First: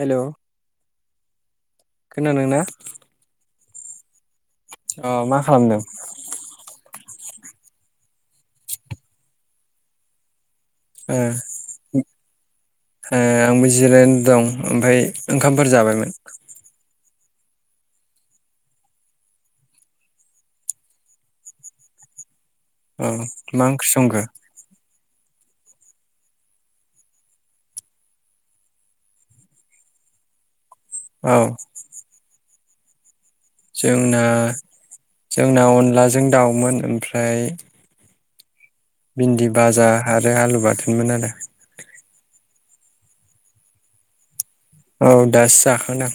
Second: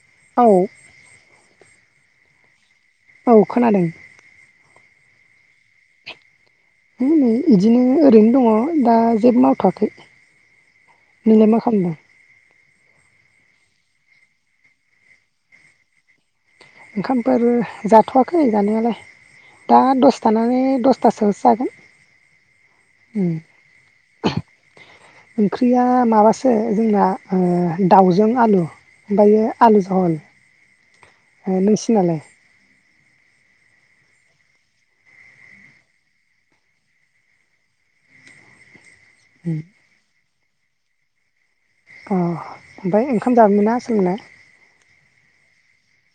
Hello औ खोनादोंना? औ खोनादों । अ मा खालामदों? नै इदिनो ओरैनो दङ दा जेबो मावथ'वाखै । नोंलाय मा खालामदों? ए आंबो जिरायनो दं ओमफ्राय ओंखामफोर जाबायमोन । ओंखामफोर जाथ'वाखै जानायालाय दा दसे थानानै दसथासोआवसो जागोन । औ मा ओनख्रि संखौ? ओंख्रिया माबासो जोंना ओ दाउजों आलु ओमफ्रायो आलु जहल औ नोंसिनालाय जोंना जोंना अनलाजों दाउमोन ओमफ्राय भिनदि बाजा ओमफ्राय आलु बाथोनमोन आरो अ ओमफ्राय ओंखाम जाबायमोनना आसोलमोना? औ दासो जाखांदों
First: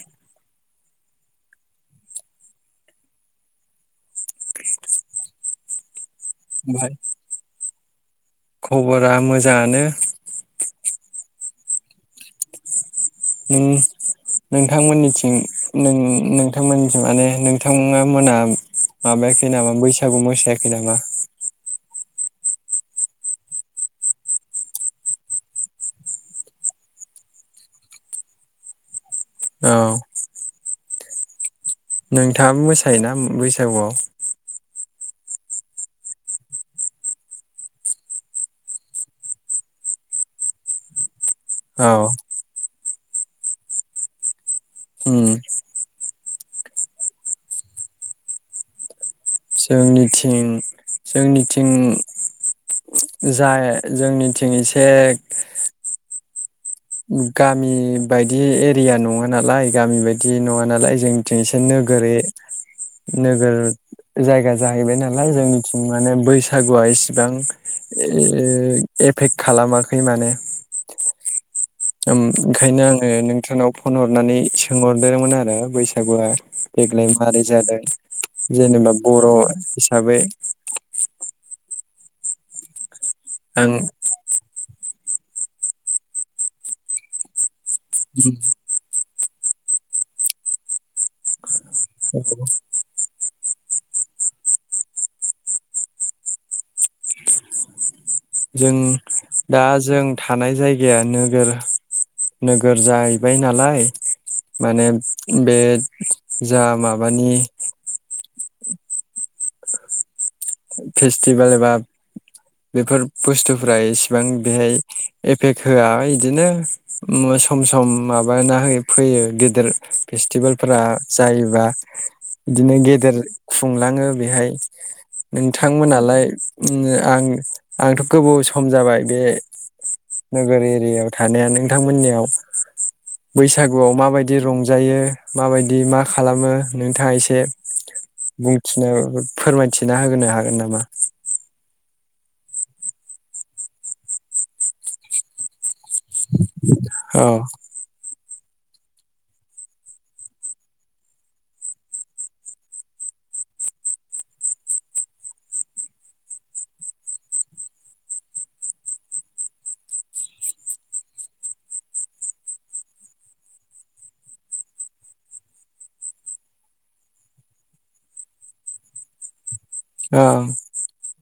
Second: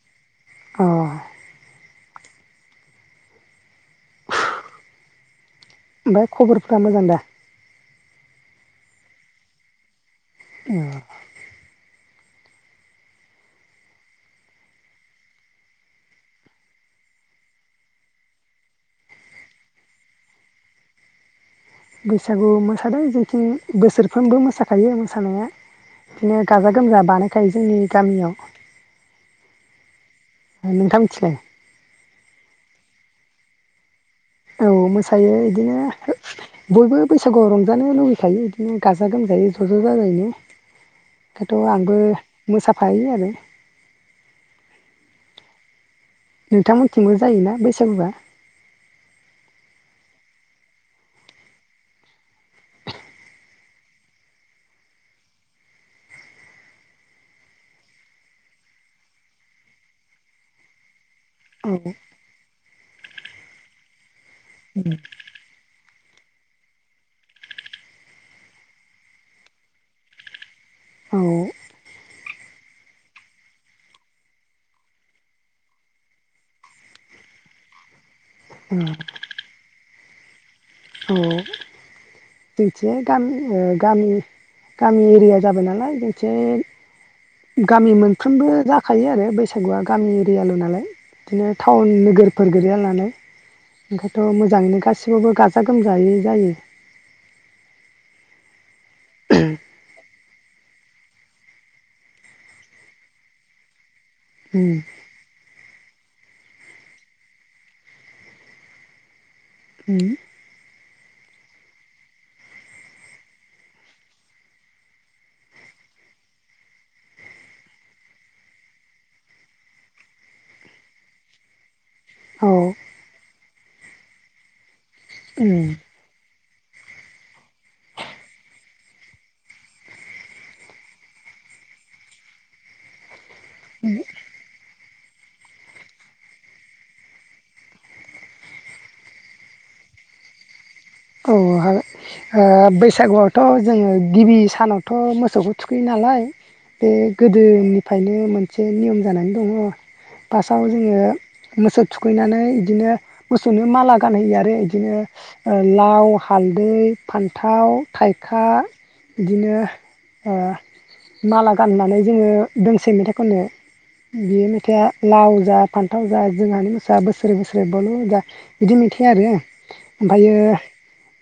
अ ओमफ्राय खबरफोरा ओमफ्राय मोजां दा खबरा मोजाङानो अ नों नोंथांमोननिथिं नों-नोंथांमोनथिं माने नोंथांमोना माबायाखै नामा बैसागु मोसायाखै नामा? बैसागु मोसादों जेथिं बोसोरफ्रोमबो मोसाखायो मोसानाया बिदिनो गाजा गोमजा बानायखायो जोंनि गामियाव औ ओ नोंथां मोथिलाय नोंथाङाबो मोसायोना बैसागुआव? औ मोसायो इदिनो बयबो बैसागुआव रंजानो लुुबैखायो बिदिनो गाजा गोमजायै ज' ज' जाजायनो। दाथ' औ आंबो मोसा फायो आरो। उम नोंथांमोनथिंबो जायोना बैसागुआ? जोंनिथिं जोंनिथिं जाय जोंनिथिं एसे गामि बायदि एरिया नङा नालाय गामि बायदि नङा नालाय जों थिं एसे औ नोगोर ए नोगोर जायगा जाहैबाय नालाय जोंनि माने बैसागुआ इसिबां ए ओ एफेक्ट खालामाखै माने। औ उम ओंखायनो आङो नोंथांनाव फन हरनानै सोंहरदोमोन आरो बैसागुआ देग्लाय मारै जादों जेनेबा बर' हिसाबै [unintelligible] गामि ओ आं गामि गामि एरिया जाबाय नालाय जोंथिं गामि मोनफ्रोमबो जाखायो आरो बैस सागुआ गामि एरियाल' नालाय बिदिनो टाउन नोगोरफोर गोलैया नालाय। ओंखायथ' मोजाङैनो गासिबावबो गाजा गोमजायै जायो। जों दा जों थानाय जायगाया नोगोर नोगोर जाहैबाय नालाय उम माने बे जा माबानि उम फेस्टिभेल एबा बेफोर बुस्थुफ्रा इसेबां बेहाय एफेक्ट होआ इदिनो मो सम सम माबाना होयो फैयो गेदेर फेस्टिभेलफोरा जायोबा औ इदिनो गेदेर खुंलाङो बेहाय उम नोंथांमोनालाय उम आं आंथ' गोबाव सम जाबाय बेहाय नोगोर एरियायाव थानाया नोंथांमोननियाव बैसागुआव माबायदि रंजायो माबायदि मा खालामो नोंथाङा एसे बुंथिनो फोरमायथिना हो होनो हागोन नामा? औ ओ बैसागुआवथ' जोङो गिबि सानावथ' मोसौखौ थुखैयो नालाय बे औ गोदोनिफायनो मोन से नियम जानानै दङ फार्टआव जोङो मोसौ थुखैनानै इदिनो मोसौनो माला गानहैयो आरो इदिनो ओ लाव हालदै फान्थाव थाइखा बिदिनो ओ माला गाननानै जोङो दोंसै मेथाइ खनो बे मेथाइआ लाव जा फान्थाव जा जोंहानि मोसा बोसोरे बोसोरै बल' जा बिदि मेथाइ आरो । ओमफायो ओं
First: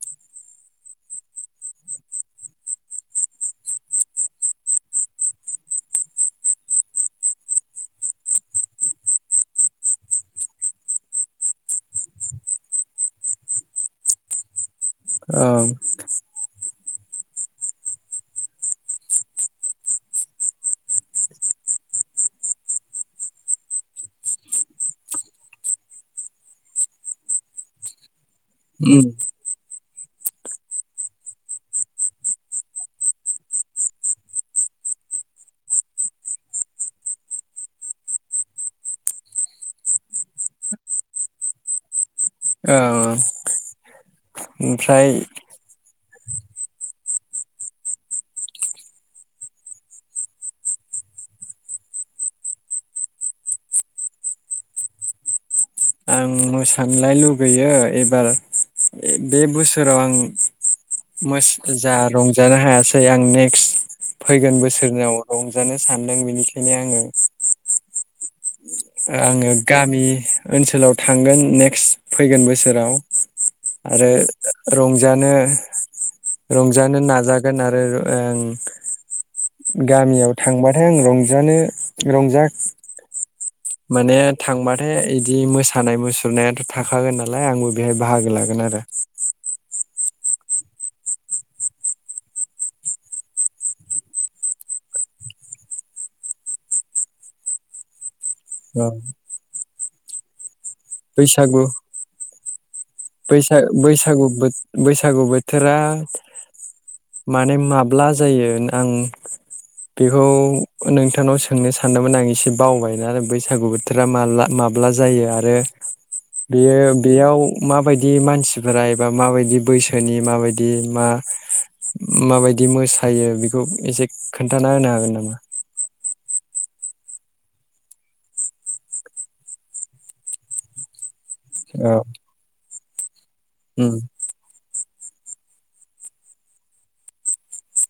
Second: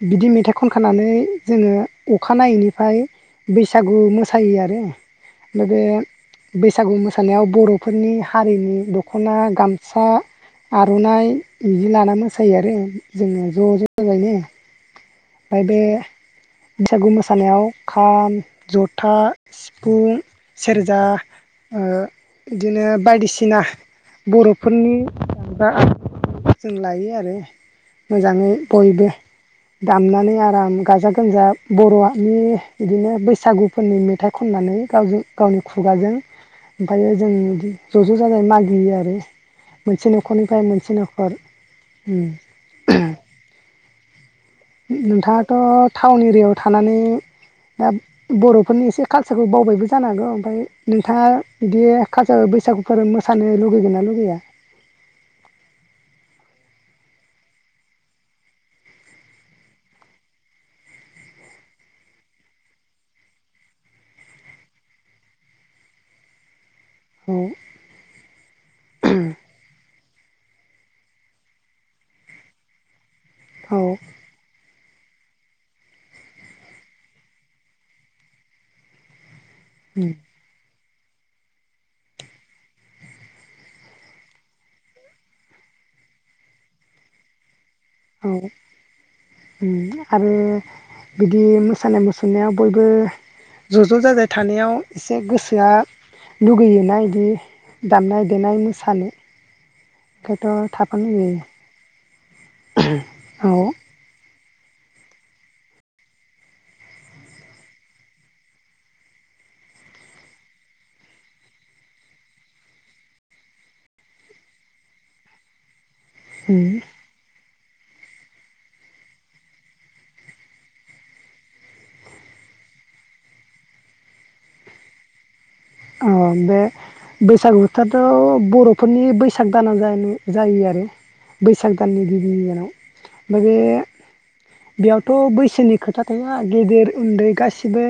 बिदि मेथाइ खनखानानै जोङो अखानायैनिफ्राय बैसागु मोसायो आरो ओमफ्राय बे बैसागु मोसानायाव बर'फोरनि हारिनि दख'ना गामसा आर'नाइ बिदि लाना मोसायो आरो जोङो ज' ज' जाजायनो ओमफ्राय औ बे बैसागु मोसानायाव खाम जथा सिफुं सेरजा ओ इदिनो बायदिसिना बर'फोरनि [unintelligible] जों लायो आरो मोजाङै उम बयबो । दामनानै आराम गाजा गोमजा बर'नि बिदिनो बैसागुफोरनि मेथाइ खननानै गावजों गावनि खुगाजों ओमफ्रायो जों बिदि ज' ज' जाजाय मागियो आरो मोनसे न'खरनिफ्राय मोनसे न'खर ओ ओमफ्राय नोंथाङाथ' टाउन एरियाायाव थानानै दा बर'फोरनि एसे कालसारखौ बावबायबो जानो हागौ ओमफाय नोंथाङा बिदि कालसार बैसागुफोर मोसानो लुगैगोन ना लुगैया? आं मोसानोलाय लुगैयो एबार बे बोसोराव आं जा रंजानो हायासै आं नेक्स्ट फैगोन बोसोरनाव रंजानो सानदों बेनिखायनो यनो आङो औ आङो गामि ओनसोलाव थांगोन नेक्स्ट फैगोन बोसोराव औ आरो रंजानो रंजानो नाजागोन आरो ओ गामियाव थांबा आं रंजानो रंजा माने थांबथाय बिदि मोसानाय मुसुरनायाथ' थाखागोन नालाय आंबो बेहाय औ बाहागो लागोन आरो आरो बिदि मोसानाय मुसुरनायाव बयबो ज' ज' जाजाय थानायाव एसे गोसोआ लुगैयोना बिदि दामनाय देनाय औ मोसानो ओंखायनोथ' [unintelligible] बैसाग बैसागु बोथोर बैसागु बोथोरा माने माब्ला जायो आं बेखौ नोंथांनाव सोंनो सानदोंमोन आं एसे बावबायना बैसागु बोथोरा माब्ला माब्ला जायो आरो बेयो बेयाव माबायदि मानसिफोरा एबा माबायदि बैसोनि माबायदि मा माबायदि मोसायो बेखौ एसे खोन्थाना होनो हागोन नामा? अ बे बैसागु बोथोरथ' बर'फोरनि बैसाग दानाव जायो आरो बैसाग दाननि उम गिबिनि दिनाव माने बेयावथ' बैसोनि खोथा थाया गेदेर उन्दै गासिबो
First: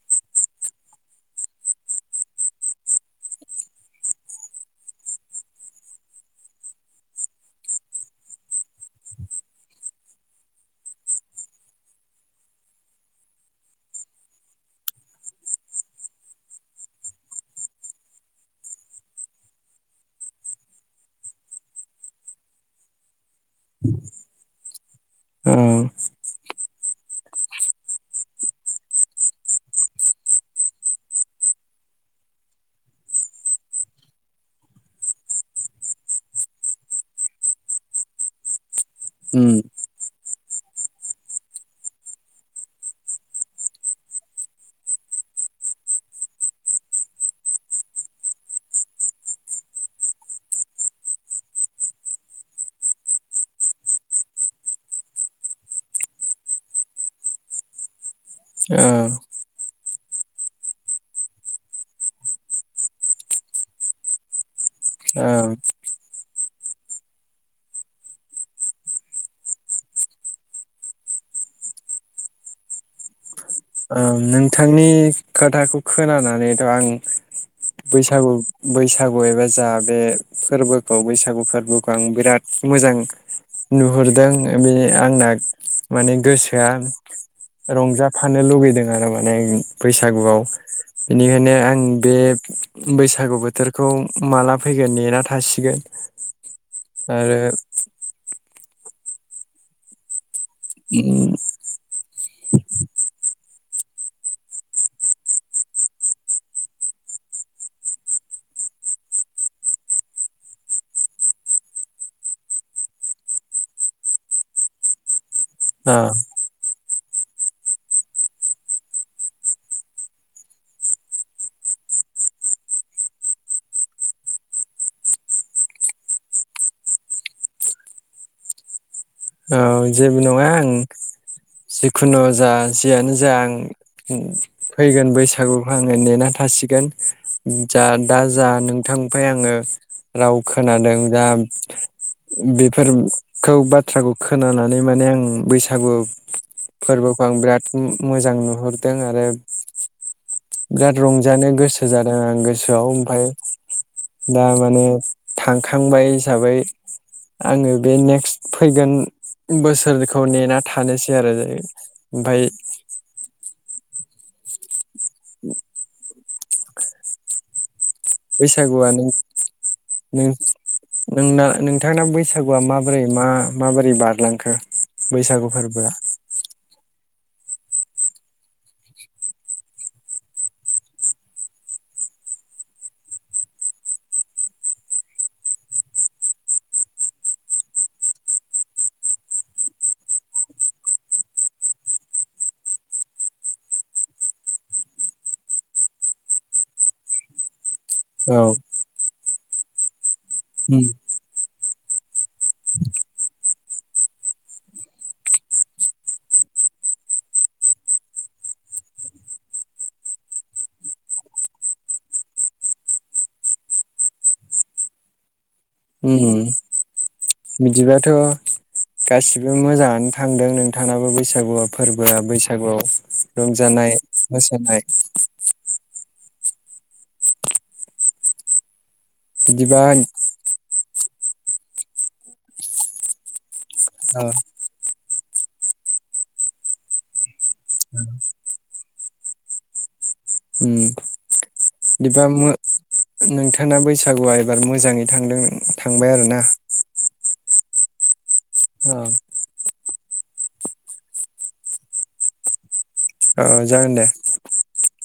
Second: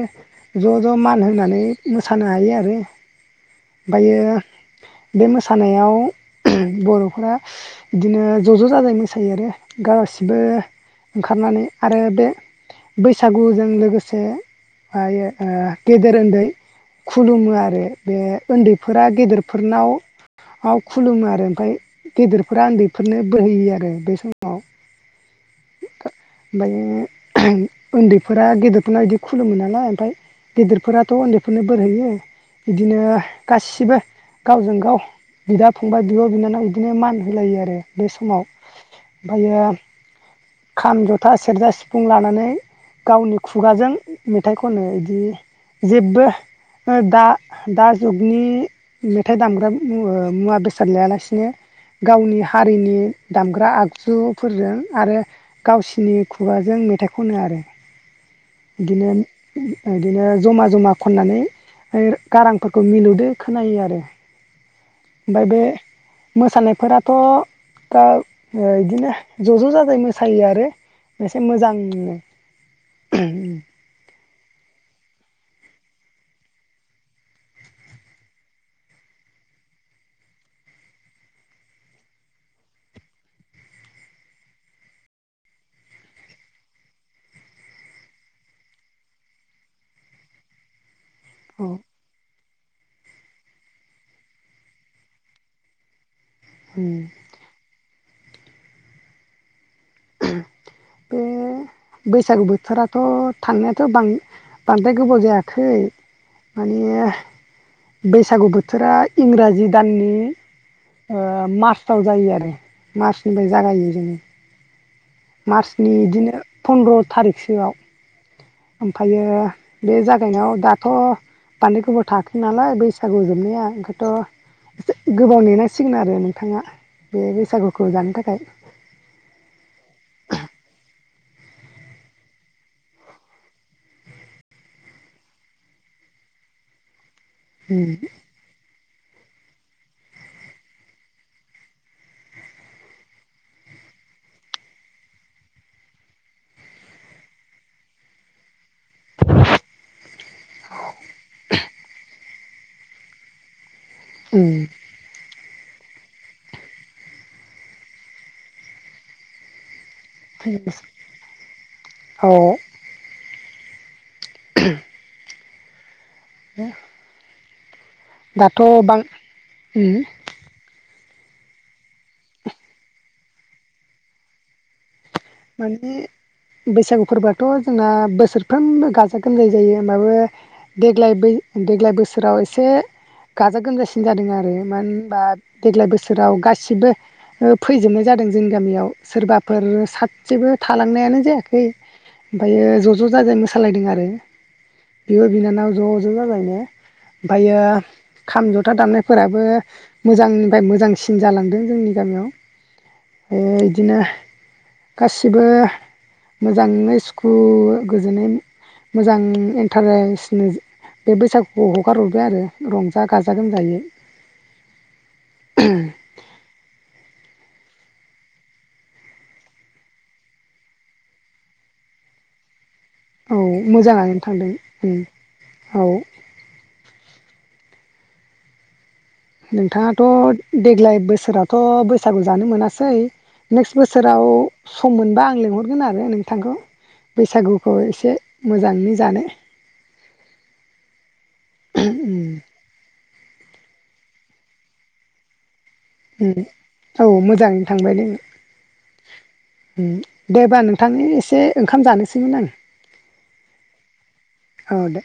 ज' ज' मान होनानै मोसानो हायो आरो ओमफ्रायो बे मोसानाय आरो बे उन्दैफोरा गेदेरफोरनाव खुलुमो आरो ओमफ्राय गेदेरफोरा उन्दैफोरनो बोर होयो आरो बे समाव । ओं ओमफ्राय उन्दैफोरा गेदेरफोरना बिदि खुलुमो नालाय ओमफ्राय गेदिरफोराथ' उन्दैफोरनो बोर होयो । बिदिनो गासिबो गावजों गाव बिदा फंबाय बिब' बिनानाव बिदिनो मान होलायो आरो बे समाव उम ओमफ्रायो खाम जथा सेरजा सिफुं लानानै गावनि खुगाजों मेथाइ खनो बिदि जेबबो दा दा जुगनि मेथाइ दामग्रा मुवा बेसाद लायालासिनो गावनि हारिनि दामग्रा आगजुफोरजों आरो गावसिनि खुगाजों मेथाइ खनो आरो। ओं बिदिनो बिदिनो जमा जमा खननानै गारांफोरखौ मिलौदो खोनायो आरो। ओमफ्राय ओं बे मोसानायफोराथ दा बिदिनो ज ज जाजाय मोसायो आरो एसे मोजांनो। ओं नोंथांनि खोथाखौ खोनानानैथ आं बैसागु बैसागु एबा जा बे फोरबोखौ बैसागु फोरबोखौ आं बिराद मोजां नुहुरदों बे आंना माने गोसोआ रंजाफानो लुुबैदों आरो मा नै बैसागुआव बेनिखायनो औ आं बे बैसागु बोथोरखौ माला फैगोन नेना थासिगोन। उम आरो बे बैसागु बोथोराथ थांनायाथ बांद्राय गोबाव जायाखै। माने बैसागु बोथोरा इंराजि दाननि मार्चआव जायो आरो मार्चनिफ्राय जागाय जेनो। मार्चनि ओ बिदिनो फन्द्र थारिखसोआव ओमफ्रायो बे जागायनायाव दाथ बान्दो गोबाव थायाखै नालाय बैसागु जोबनाया ओंखायथ एसे गोबाव नेनांसिगोन आरो नोंथाङा बे बैसागुखौ जानो थाखाय औ जेबो नङा आं जिखुनु जा जियानो जा आं फैगोन बैसागुखौ आङो नेना थासिगोन। जा उम दा जा नों बिथांनिफ्राय आङो राव खोनादों दा बेफोरखौ बा थ्राखौ खोनानानै माने आं बैसागु फोरबोखौ आं बिराद मोजां नुहुर दों आरो बिराद रंजानो गोसो जादों आं। गोसोआव ओमफाय दा उम माने थां खांबाय हिसाबै आङो बे नेक्स्ट फैगोन बोसोर बेखौ नेना थानोसै आरो ज औ ओमफाय [unintelligible] न [unintelligible] हो दाथ बां बैसागुआनो नों नोंना नोंथांना बैसागुआ माबोरै मा माबोरै बारलांखो? बैसागु फोरबोआ माने बैसागु फोरबाथ जोंना बोसोरफ्रोमबो गाजा गोमजायै जायो होमबाबो देग्लाय बै देग्लाय बोसोराव एसे गाजा गोमजासिन जादों आरो। मानो होनबा देग्लाय बोसोराव गासिबो फैजोबनाय जादों जोंनि गामियाव सोरबाफोर सा सेबो थालांनायानो जायाखै ओमफायो ज ज जाजायनो मोसालायदों आरो बिब' बिनानाव ज ज जाजायनो ओमफायो औ खाम जथा दामनाय फोराबो मोजांनिफाय मोजांसिन जालांदों। जोंनि गामियाव ओ बिदिनो गासिबो मोजाङैनो स्कुल गोजोनै मोजां इन्टारेस्टनो बे बैसागुखौ हगारहरबाय आरो रंजा गाजा गोमजायै। उम बिदिबाथ गासिबो मोजाङानो थांदों नोंथाङाबो बैसागुआ फोरबोआ बैसागुआव औ रंजानाय मोजाङानो थांदों मोसानाय औ। बिदिबा नोंथाङाथ देग्लाय बोस सोरावथ बैसागु जानो मोनासै। नेक्स्ट बोसोराव सम मोनबा आं लिंहरगोन आरो नोंथांखौ बैसागुखौ एसे मोजाङैनो जानो। उम बिदिबा उम मो नोंथांना बैसागुआ एबार मोजाङै थांदों। थांबाय आरोना? उम औ मोजां थांबाय नै औ देबा नोंथांनि एसे ओंखाम जानोसैमोन आं। ओ जागोन दे। औ दे